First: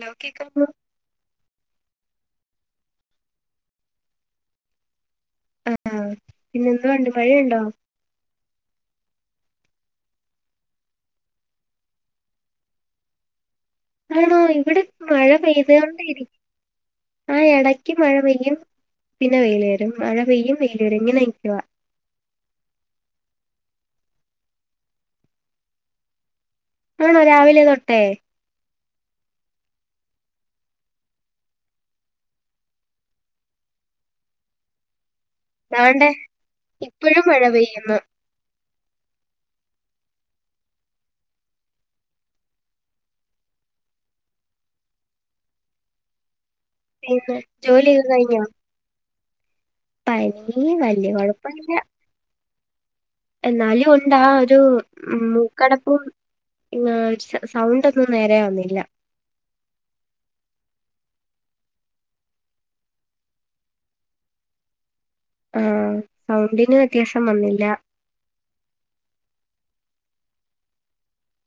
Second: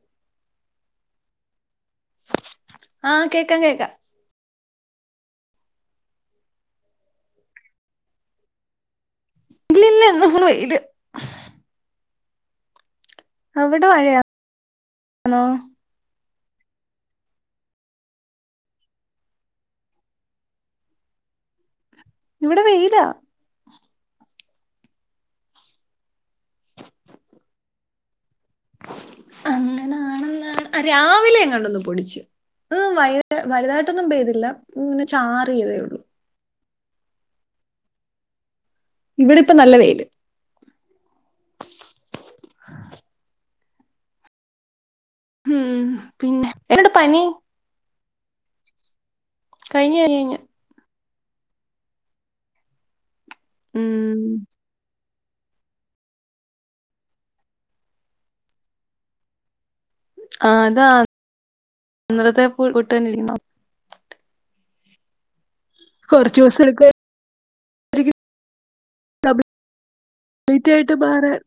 ലൗകികം ആ കേക്കാം കേക്കാം ആ ആ പിന്നെന്തുവാണ്ട് മഴയുണ്ടോ ന്ന് ഫുള്ള് വെയില് അവിടെ മഴയാന്നോ ആണോ ഇവിടെ മഴ പെയ്തോണ്ടെഇരി ആ എടയ്ക്ക് മഴ പെയ്യും പിന്നെ വെയില് വരും മഴ പെയ്യും വെയില് വരും ഇങ്ങനെഇക്കുവാ ഇവിടെ വെയിലാ ആണോ രാവിലെ തൊട്ടേ അങ്ങനാണല്ല ആ രാവിലെഎങ്ങാണ്ടൊന്നു പൊടിച്ച് വ് വൈന്നേര വലുതായിട്ടൊന്നും പെയ്തില്ല ഇങ്ങനെ ചാറിയതേ ഒള്ളു ദാണ്ടെ ഇപ്പഴും മഴ പെയ്യുന്നു ഇവിടെ ഇപ്പൊ നല്ല വെയില് ഉം പിന്നെ എന്നോട് പനി പിന്നേ ജോലിയോ തു കയിഞ്ഞോ കഴിഞ്ഞു കഴിഞ്ഞു പനീ വൽ ല്ല്യാ കൊഴപ്പവില്ല എന്നാലും ഉം ഒണ്ടാ ഒരു ഉം മൂക്കടപ്പും പിന്നാ സ് സൗണ്ടൊന്നും നേരെയാവ്ന്നില്ല ആ അതാ ഇന്നലത്തെ പുപുട്ട് തന്നിരിക്കുന്നോ ആ കുറച്ച് ദിവസം സൗണ്ടിന് എടുക്കുമായിരിക്കും വ്യത്യാസം വന്നില്ല ലൈറ്റായിട്ട് മാറാൻ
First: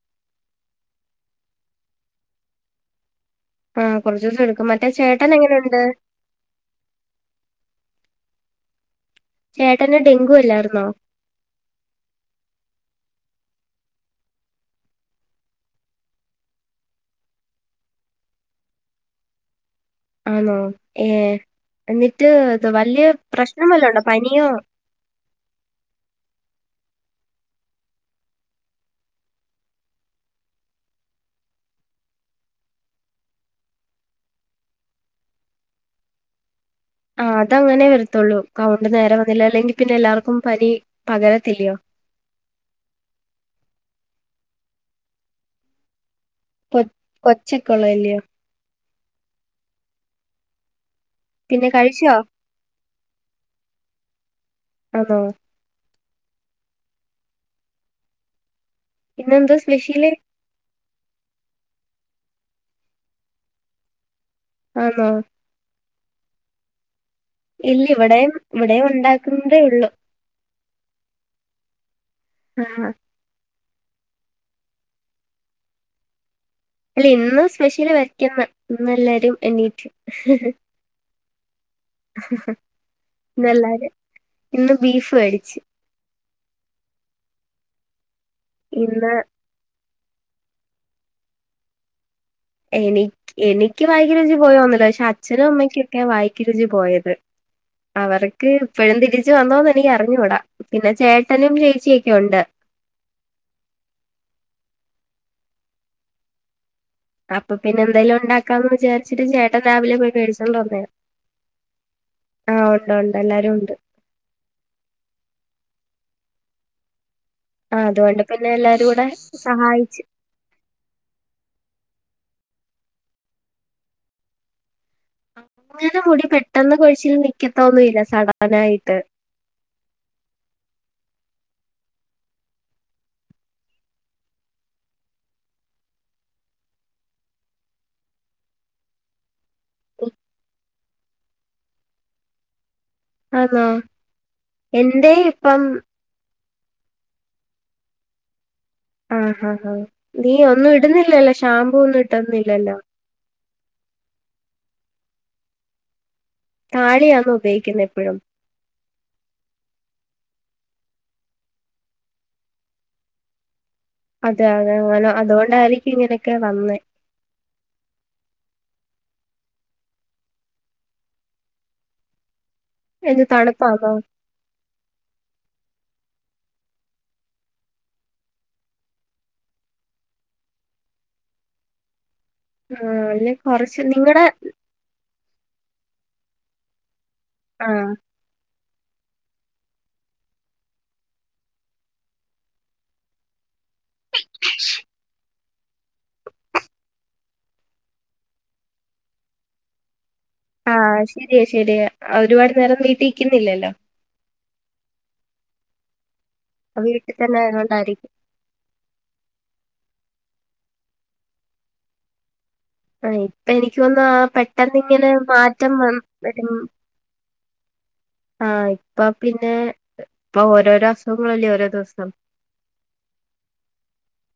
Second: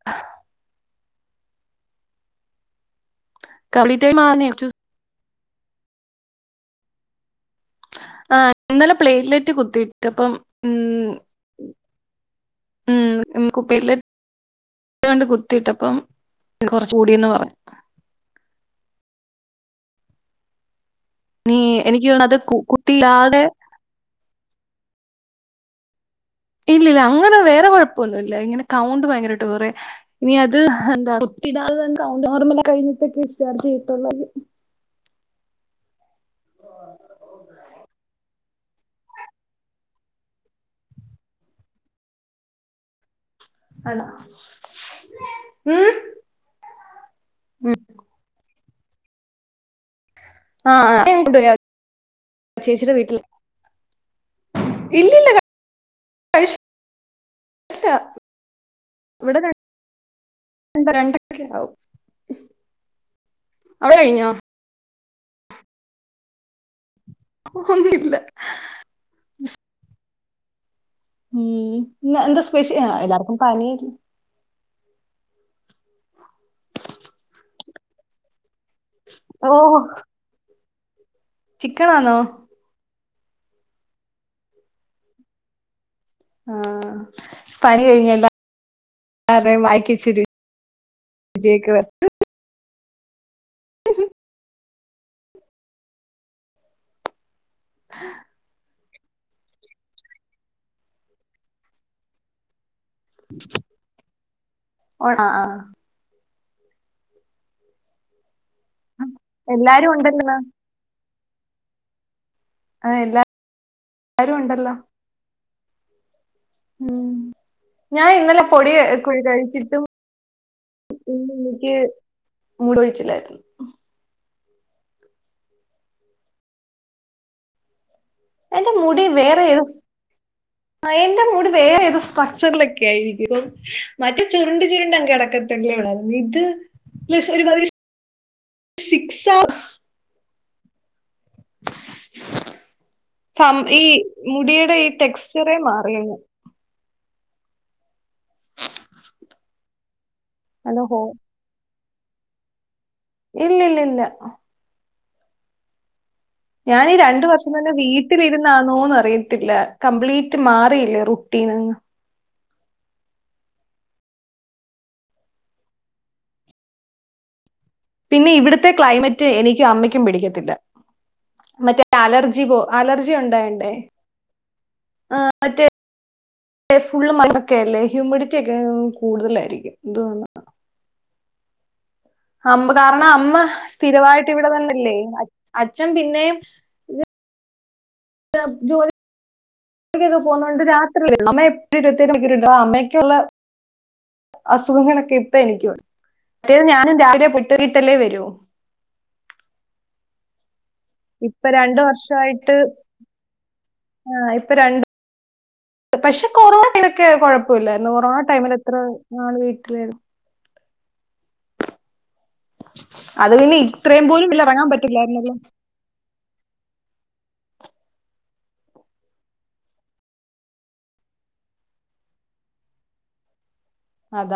ആ കംപ്ലീറ്റ് ആയി കുറച്ചോസം മാറാനേ കുറച്ച് എടുക്കും ദിവസം മറ്റേ ചേ അന്ന് എങ്ങനെണ്ട് ആ ഇന്നലെ പ്ലേറ്റ്ലറ്റ് കുത്തിയിട്ടപ്പം ഡെങ്കു അല്ലായിരുന്നോ ഉം ഉം കുപ്പില് [unintelligible] ആണ്ട് കുത്തിയിട്ടപ്പം കൊറച്ചുകൂടിന്ന് പറഞ്ഞു ആണോ ഏ നീ എനിക്ക് തോന്നുന്നു എന്നിട്ട് അത് കു- ത് വല്യ കുട്ടിയില്ലാതെ പ്രശ്നം വല്ലണ്ടോ പനിയോ ഇല്ലല്ല അങ്ങനെ വേറെ കൊഴപ്പൊന്നുല്ല ഇങ്ങനെ കൗണ്ട് ഭയങ്കരമായിട്ട് കുറയാ നീ അത് എന്താ കുത്തിയിടാതെ കൗണ്ട് നോർമൽ ആകാൻ കഴിഞ്ഞിട്ട് ഡിസ്ചാർജ് [unintelligible] [unintelligible] ആ അത് അങ്ങനെ വരത്തുള്ളൂ കൗണ്ട് നേരെ വന്നില്ലല്ലെങ്കി പിന്നെ എല്ലാർക്കും പനി പകരത്തില്ലോ അണാ [unintelligible] ഉം പോയി കൊച്ചൊക്കെ ഉം. ഉള്ളല്ല്യോ ആ ആ പിന്നെ കഴിച്ചോ? [unintelligible] ചേച്ചിടെ വീട്ടിൽ ആണോ ഇല്ലില്ല കഴിച്ചു ഇല്ല ഇന്നെന്താ സ്പെഷ്യല് എന്ത രണ്ടക്കെ ണ്ടാവു അവിടെ കഴിഞ്ഞോ ആന്നോ ആ ഇല്ല ഒന്നുമില്ല ഇവിടെയും ഇവിടെയും ഉണ്ടാക്കുന്നതേ ഉള്ളു ഉം ന്ന് എന്താ സ്പെശ്യ ആഹ് ആ അ എല്ലാർക്കും പനി അല്ല ഇന്ന് സ്പെശ്യല് വെക്ക്യന്ന് ഇന്ന് എല്ലാരും എണീറ്റ് ചിക്കണാന്നോ ഇന്ന് അല്ലാതെ ഇന്ന് ബീഫ് മേടിച്ച് ആ പനി കഴിഞ്ഞല്ലേ ഇന്ന് എല്ലാർടേം വയ ഇച്ചിരി ജയ്ക്ക [unintelligible] എനിക്ക് എനിക്ക് വായക്ക്‌ രുചി പോയോന്നില്ല പക്ഷെ അച്ഛനും അമ്മയ്ക്കൊക്കെ വായക്ക് രുചി പോയത് അവർക്ക് ഇപ്പഴും തിരിച്ച് വന്നോന്ന് എനിക്കറിഞ്ഞൂട പിന്ന ചേട്ടനും ചേച്ചിയൊക്കെ ഒണ്ട് ഓണ അപ്പൊ പിന്നെ എന്തെലും ഉണ്ടാക് ക്കന്ന് വിചാരിച്ചിട്ട് ചേട്ടൻ എല്ലാരും രാവിലെ പോയി ഉണ്ടല്ലോ മേടിച്ചോണ്ട് വന്നേ ആ ഒണ്ട് ഒണ്ട് എല്ലാരും ഒണ്ട് ഉണ്ടല്ലോ ഉം ആഹ് ഞാൻ അതുകൊണ്ട് ഇന്നലെ പിന്നെ പൊടി എല്ലാരും കൂടെ കുഴി കഴിച്ചിട്ട് സഹായിച്ച് ഇന്ന എനിക്ക് മൂടഴിച്ചിലായിരുന്നു അങ്ങനെ മുടി പെട്ടെന്ന് കുഴിച്ചൽ നിക്കത്ത ഒന്നുംല്ല എന്റെ മുടി വേറെ ഏത് എന്റെ മുടി വേറെ ഏത സ്ട്രക്ചറിലൊക്കെ ആയിരിക്കും ഇപ്പ മറ്റ ചുരുണ്ട് ചുരുണ്ട് അങ് അടക്കത്തില്ലേണ ഇത് പ്ല ഒരുതി സിക്സ് ആന്നോ ഈ മുടിയുടെ ഈ എന്റെ ടെക്സ്ചറെ ഇപ്പം മാറിയുന്നു ആഹ് ആ ആ നീ ഒന്നും അല്ല ഹോ ഇടുന്നില്ലല്ലോ ഷമ്പൂ ഒന്നും തന്നില്ലല്ലോ ഇല്ല ഇല്ല ഇല്ല ഞാനീഈ രണ്ട് താളിയാന്നോ വർഷം തന്നെ ഉപയോഗിക്കുന്നെ എപ്പഴും വീട്ടിലിരുന്നാന്നോന്ന് അറിയത്തില്ല കംപ്ലീറ്റ് ക്ക്മാറിയില്ലേ റുട്ടീന്ന് അതെ അതെ അങ്ങനെ അതുകൊണ്ടായിരിക്കും ഇങ്ങനൊക്കെ വന്നേ പിന്നെ ഇവിടുത്തെ ക്ലൈമറ്റ് എനിക്കും അമ്മയ്ക്കും പിടിക്കത്തില്ല മറ്റേ അലർജി പോ അലർജി എന്ത് ഉണ്ടേ തണുപ്പാന്നോ ഫുള്ള് മണ്ണൊക്കെല്ലേ ഹ്യൂമിഡിറ്റി ഒക്കെ കൂടുതലായിരിക്കും എതു വന്ന അമ്പ് ആഹ് കാരണം അല്ലെ അമ്മ കൊറച്ച് നിങ്ങടെ സ്ഥിരമായിട്ട് ഇവിടെന്നന്നല്ലേ അച്ഛൻ പിന്നെ ആഹ് ജോലി ക്കെക്കെ പോകുന്നുണ്ട് രാത്രി അമ്മ എ അമ്മക്കുള്ള അസുഖങ്ങളൊക്കെ ഇപ്പ എനിക്ക അറ്റേത് ഞാനും രാവിലെ പെട്ടുുകിട്ടല്ലേ വരൂ ആഹ് ശരിയ ഇപ്പൊ രണ്ടു ശരിയ ഒരുപാട് വർഷമായിട്ട് നേരം നീട്ടിരിക്കുന്നില്ലല്ലോ ഇ രണ്ട് പക്ഷെ കൊറോണയിലൊക്കെ വീട്ടി തന്നെ കുഴപ്പമില്ലന്ന് ആയതുകൊണ്ടായിരിക്കും. കൊറോണ ടൈമിൽ എത്ര നാൾ വീട്ടിലായിരുന്നു ആ അത് ഇപ്പൊ പിന്നെ എനിക്ക് തന്ന ഇത്രയും ആ പോലും ഇറങ്ങാൻ പെട്ടെന്നിങ്ങനെ പറ്റില്ലായിരുന്നു മാറ്റം വ വരും ആഹ് ഇപ്പൊ പിന്നെ ഇപ്പൊ ഓരോസങ്ങളല്ലേ ഓരോ ദിവസം അതാ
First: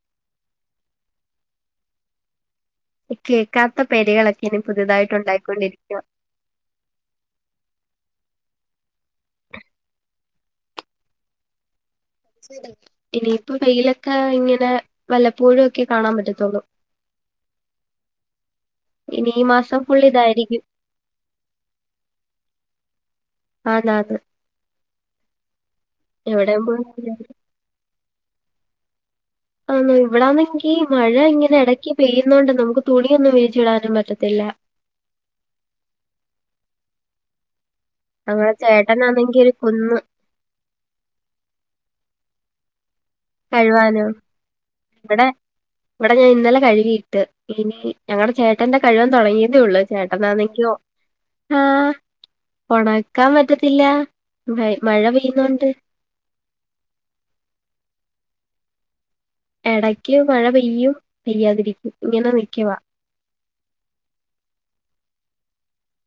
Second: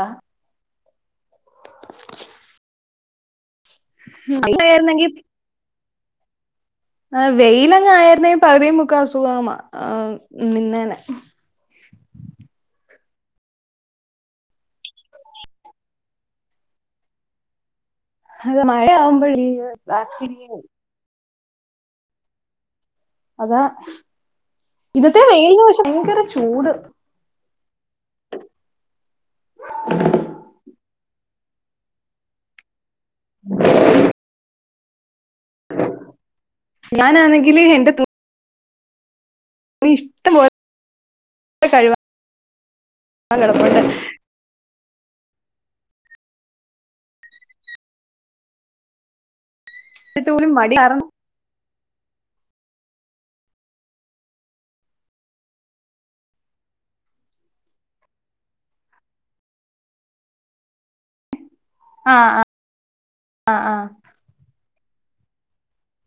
എക്കെക്ക പക്കാത്ത പരകളൊക്കെ ഇനി മഴയായിരുന്നെങ്കി പുതിയതായിട്ട ഉണ്ടായിക്കൊണ്ടിരിക്കും ച ആ വെയിലങ്ങ ആയിരുന്നേ പകുതിയും മുക്ക അസുഖമ ആ നിന്നേനെ ഇനിയിപ്പോ വെയിലൊക്കെ ഇങ്ങനെ വല്ലപ്പോഴും ഒക്കെ കാണാൻ പറ്റത്തോുള്ളൂ അത മഴ ഫുൾ ഇതായിരിക്കും. അതാ ഇത്ത്തെ വെയിം എവിടെ പോയിട്ടില്ല ആണോ ഇവടാനെങ്കിൽ മഴ ഇങ്ങനെ ഇടക്കി പെയ്യുന്നോണ്ട് നമുക്ക് തുണിയൊന്നും വിരിച്ചിടാനും പറ്റത്തില്ല ഞാനാണെങ്കില് എൻ്റെ ഇവിടെ ചേട്ടനാണെങ്കിൽ ഇഷ്ടംപോലെ കഴിവ കഴിവാനും ഇവിടെ ഇവിടെ ഞാൻ ഇന്നലെ കഴിവിയിട്ട് ഇനി ഞങ്ങടെ ചേട്ടന്റെ കഴിവാൻ തുടങ്ങി ഉള്ളൂ എന്നിട്ട് പോലും ചേട്ടന്നാകി ഓ മടി കാരണം ആ ഓണക്കാൻ പറ്റത്തില്ല മഴ പെയ്യുന്നോണ്ട് ഇടയ്ക്ക് മഴ പെയ്യും പെയ്യാതിരിക്കും ആ ഇങ്ങനെ ആ നിക്കുവാ ആ ആ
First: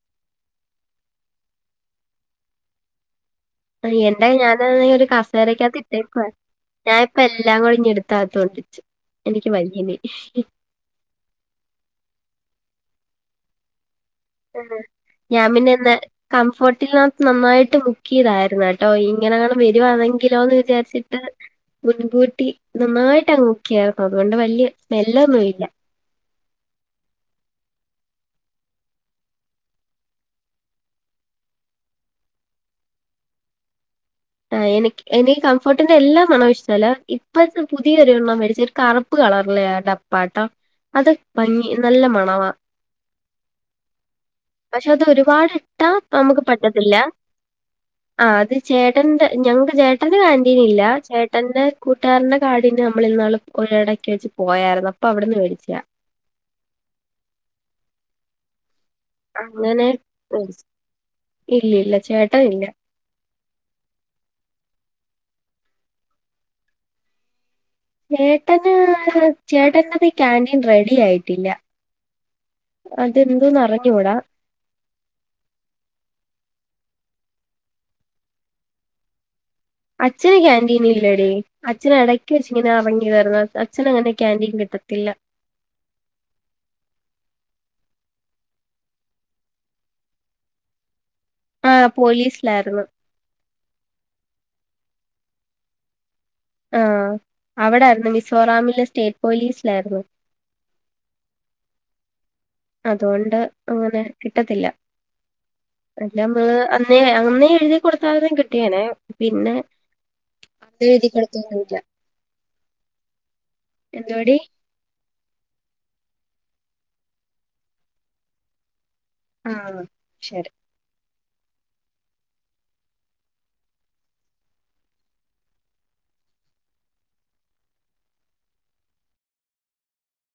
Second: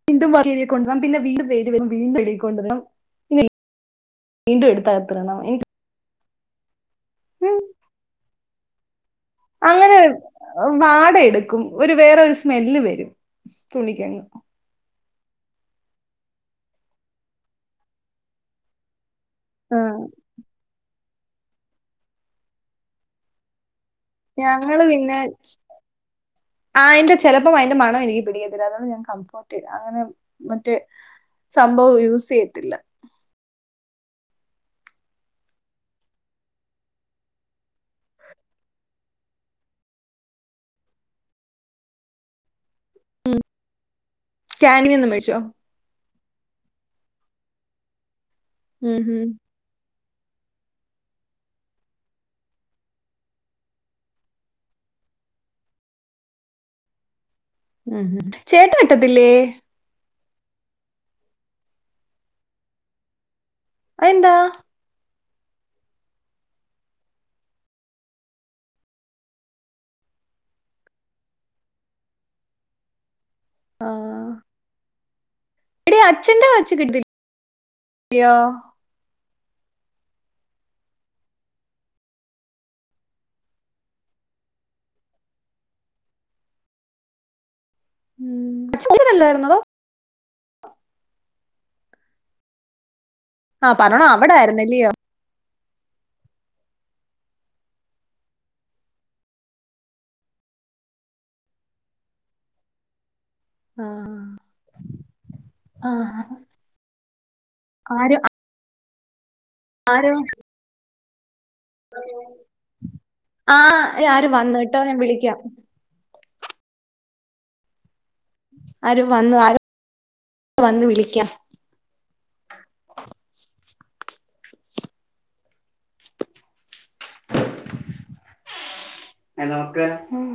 വീണ്ടും വർക്കേരിയ കൊണ്ടുവണം പിന്നെ വീണ്ടും വെയില് വരും വീണ്ടും കഴിക്കൊണ്ടാരം പിന്നെ എന്റെ ഞാൻ ഒരു എനിക്ക് കാസേരക്കാത്ത് ഇട്ടേക്കുവ ഞാൻ ഇപ്പ ഉം, എല്ലാം കൂടിഞ്ഞെടുത്താ തോൽപിച്ച് അങ്ങനെ വാട എടുക്കും ഒരു വേറെ ഒരു സ്മെല്ല് വരും വേരും തുണിക്കങ്ങ് ഞാൻ പിന്നെ ഇന്ന് കംഫോർട്ടിൽകത്ത് നന്നായിട്ട് മുക്കിയതായിരുന്നു കേട്ടോ ഈ ഇങ്ങനെങ്ങാണം ഉം. വരുവാണെങ്കിലോ എന്ന് വിചാരിച്ച് മുൻകൂട്ടി നന്നായിട്ടങ്ങ് ഞങ്ങള് പിന്നെ ആയിന്റെ ചെലപ്പോം അയിന്റെ മണം എനിക്ക് പിടികത്തില്ല അതോണ്ട് ഞാൻ കംഫോർട്ട് ഇടാതെ മറ്റേ സംഭവം യൂസ് ചെയ്യത്തില്ല ആ എനി എനിക്ക് കംഫോർട്ടിന്റെ എല്ലാ മണം ഇഷ്ടല്ല ഇപ്പ പുതിയൊരു എണ്ണം മേടിച്ച ഒരു കറുപ്പ് കളറില ഡപ്പാട്ട അത് ഭംഗി നല്ല മണവാ പക്ഷെ ക്യാൻറ്റീനിൽ അത് നിന്ന് മേടിച്ചോ ഒരുപാട് ഇട്ടാ അ നമുക്ക് പറ്റത്തില്ല ആ അത് ഉം റ്റ്ണ്ട് ഹും. ഞങ്ങക്ക് ചേട്ട ന്റെ കാന്റീനില്ല ചേട്ടന്റെ കൂട്ടുകാരന്റെ കാടെ നമ്മളിന്നാള് ഒരിടക്കെ വച്ച് പോയായിരുന്നു അപ്പൊ അവിടുന്ന് മേടിച്ച ഉം ചേട്ടാൻ അങ്ങനെ മേടിച്ചു ഇല്ല ഇല്ല ചേട്ടാ ഇല്ല അയിന്താ ചേട്ടന് ചേട്ടനത് ഈ കാന്റീൻ റെഡി ആയിട്ടില്ല ആ. ഇതെന്തന്നെറഞ്ഞൂടാ എടി അച്ഛന്റെ വച്ച് കിട്ടില്ലയോ അച്ഛന് കന്റീൻ ഇല്ലടി അച്ഛൻ ഇടക്ക് വെച്ച ഇങ്ങനെ ഇറങ്ങി തരുന്നു അച്ഛന് അങ്ങനെ കാന്റീൻ കിട്ടത്തില്ല ഉ അച്ചനല്ലായിരുന്നതോ ആഹ് പോലീസിലായിരുന്നു ആഹ് പറഞ്ഞാേ അവിടായ്ര്ന്നല്ലിയോ ആഹ് അവ്ടായ്ര്ന്നു മിസോറാമിലെ സ്റ്റേറ്റ് പോലീസ്‌ലായ്ര്ന്നു അതുകൊൺ ണ്ട് ആ. അങ്ങനെ കിട്ടത്തില്ല ത് അമ്മള് അന്നേ അന്നേ എഴ്തി ആര് കൊട്ത്തായ്ര്ന്നെ കിട്ടിയേനെ ആരോ എഴ്തി കൊട് ആഹ് ആരാേ എന്തോടി വന്ന് കേട്ടോ ഞാൻ വിളിക്കാം ആര് വന്നു ആ ആരോ ശരി വന്ന് വിളിക്കാം ഹലോ നമസ്കാരം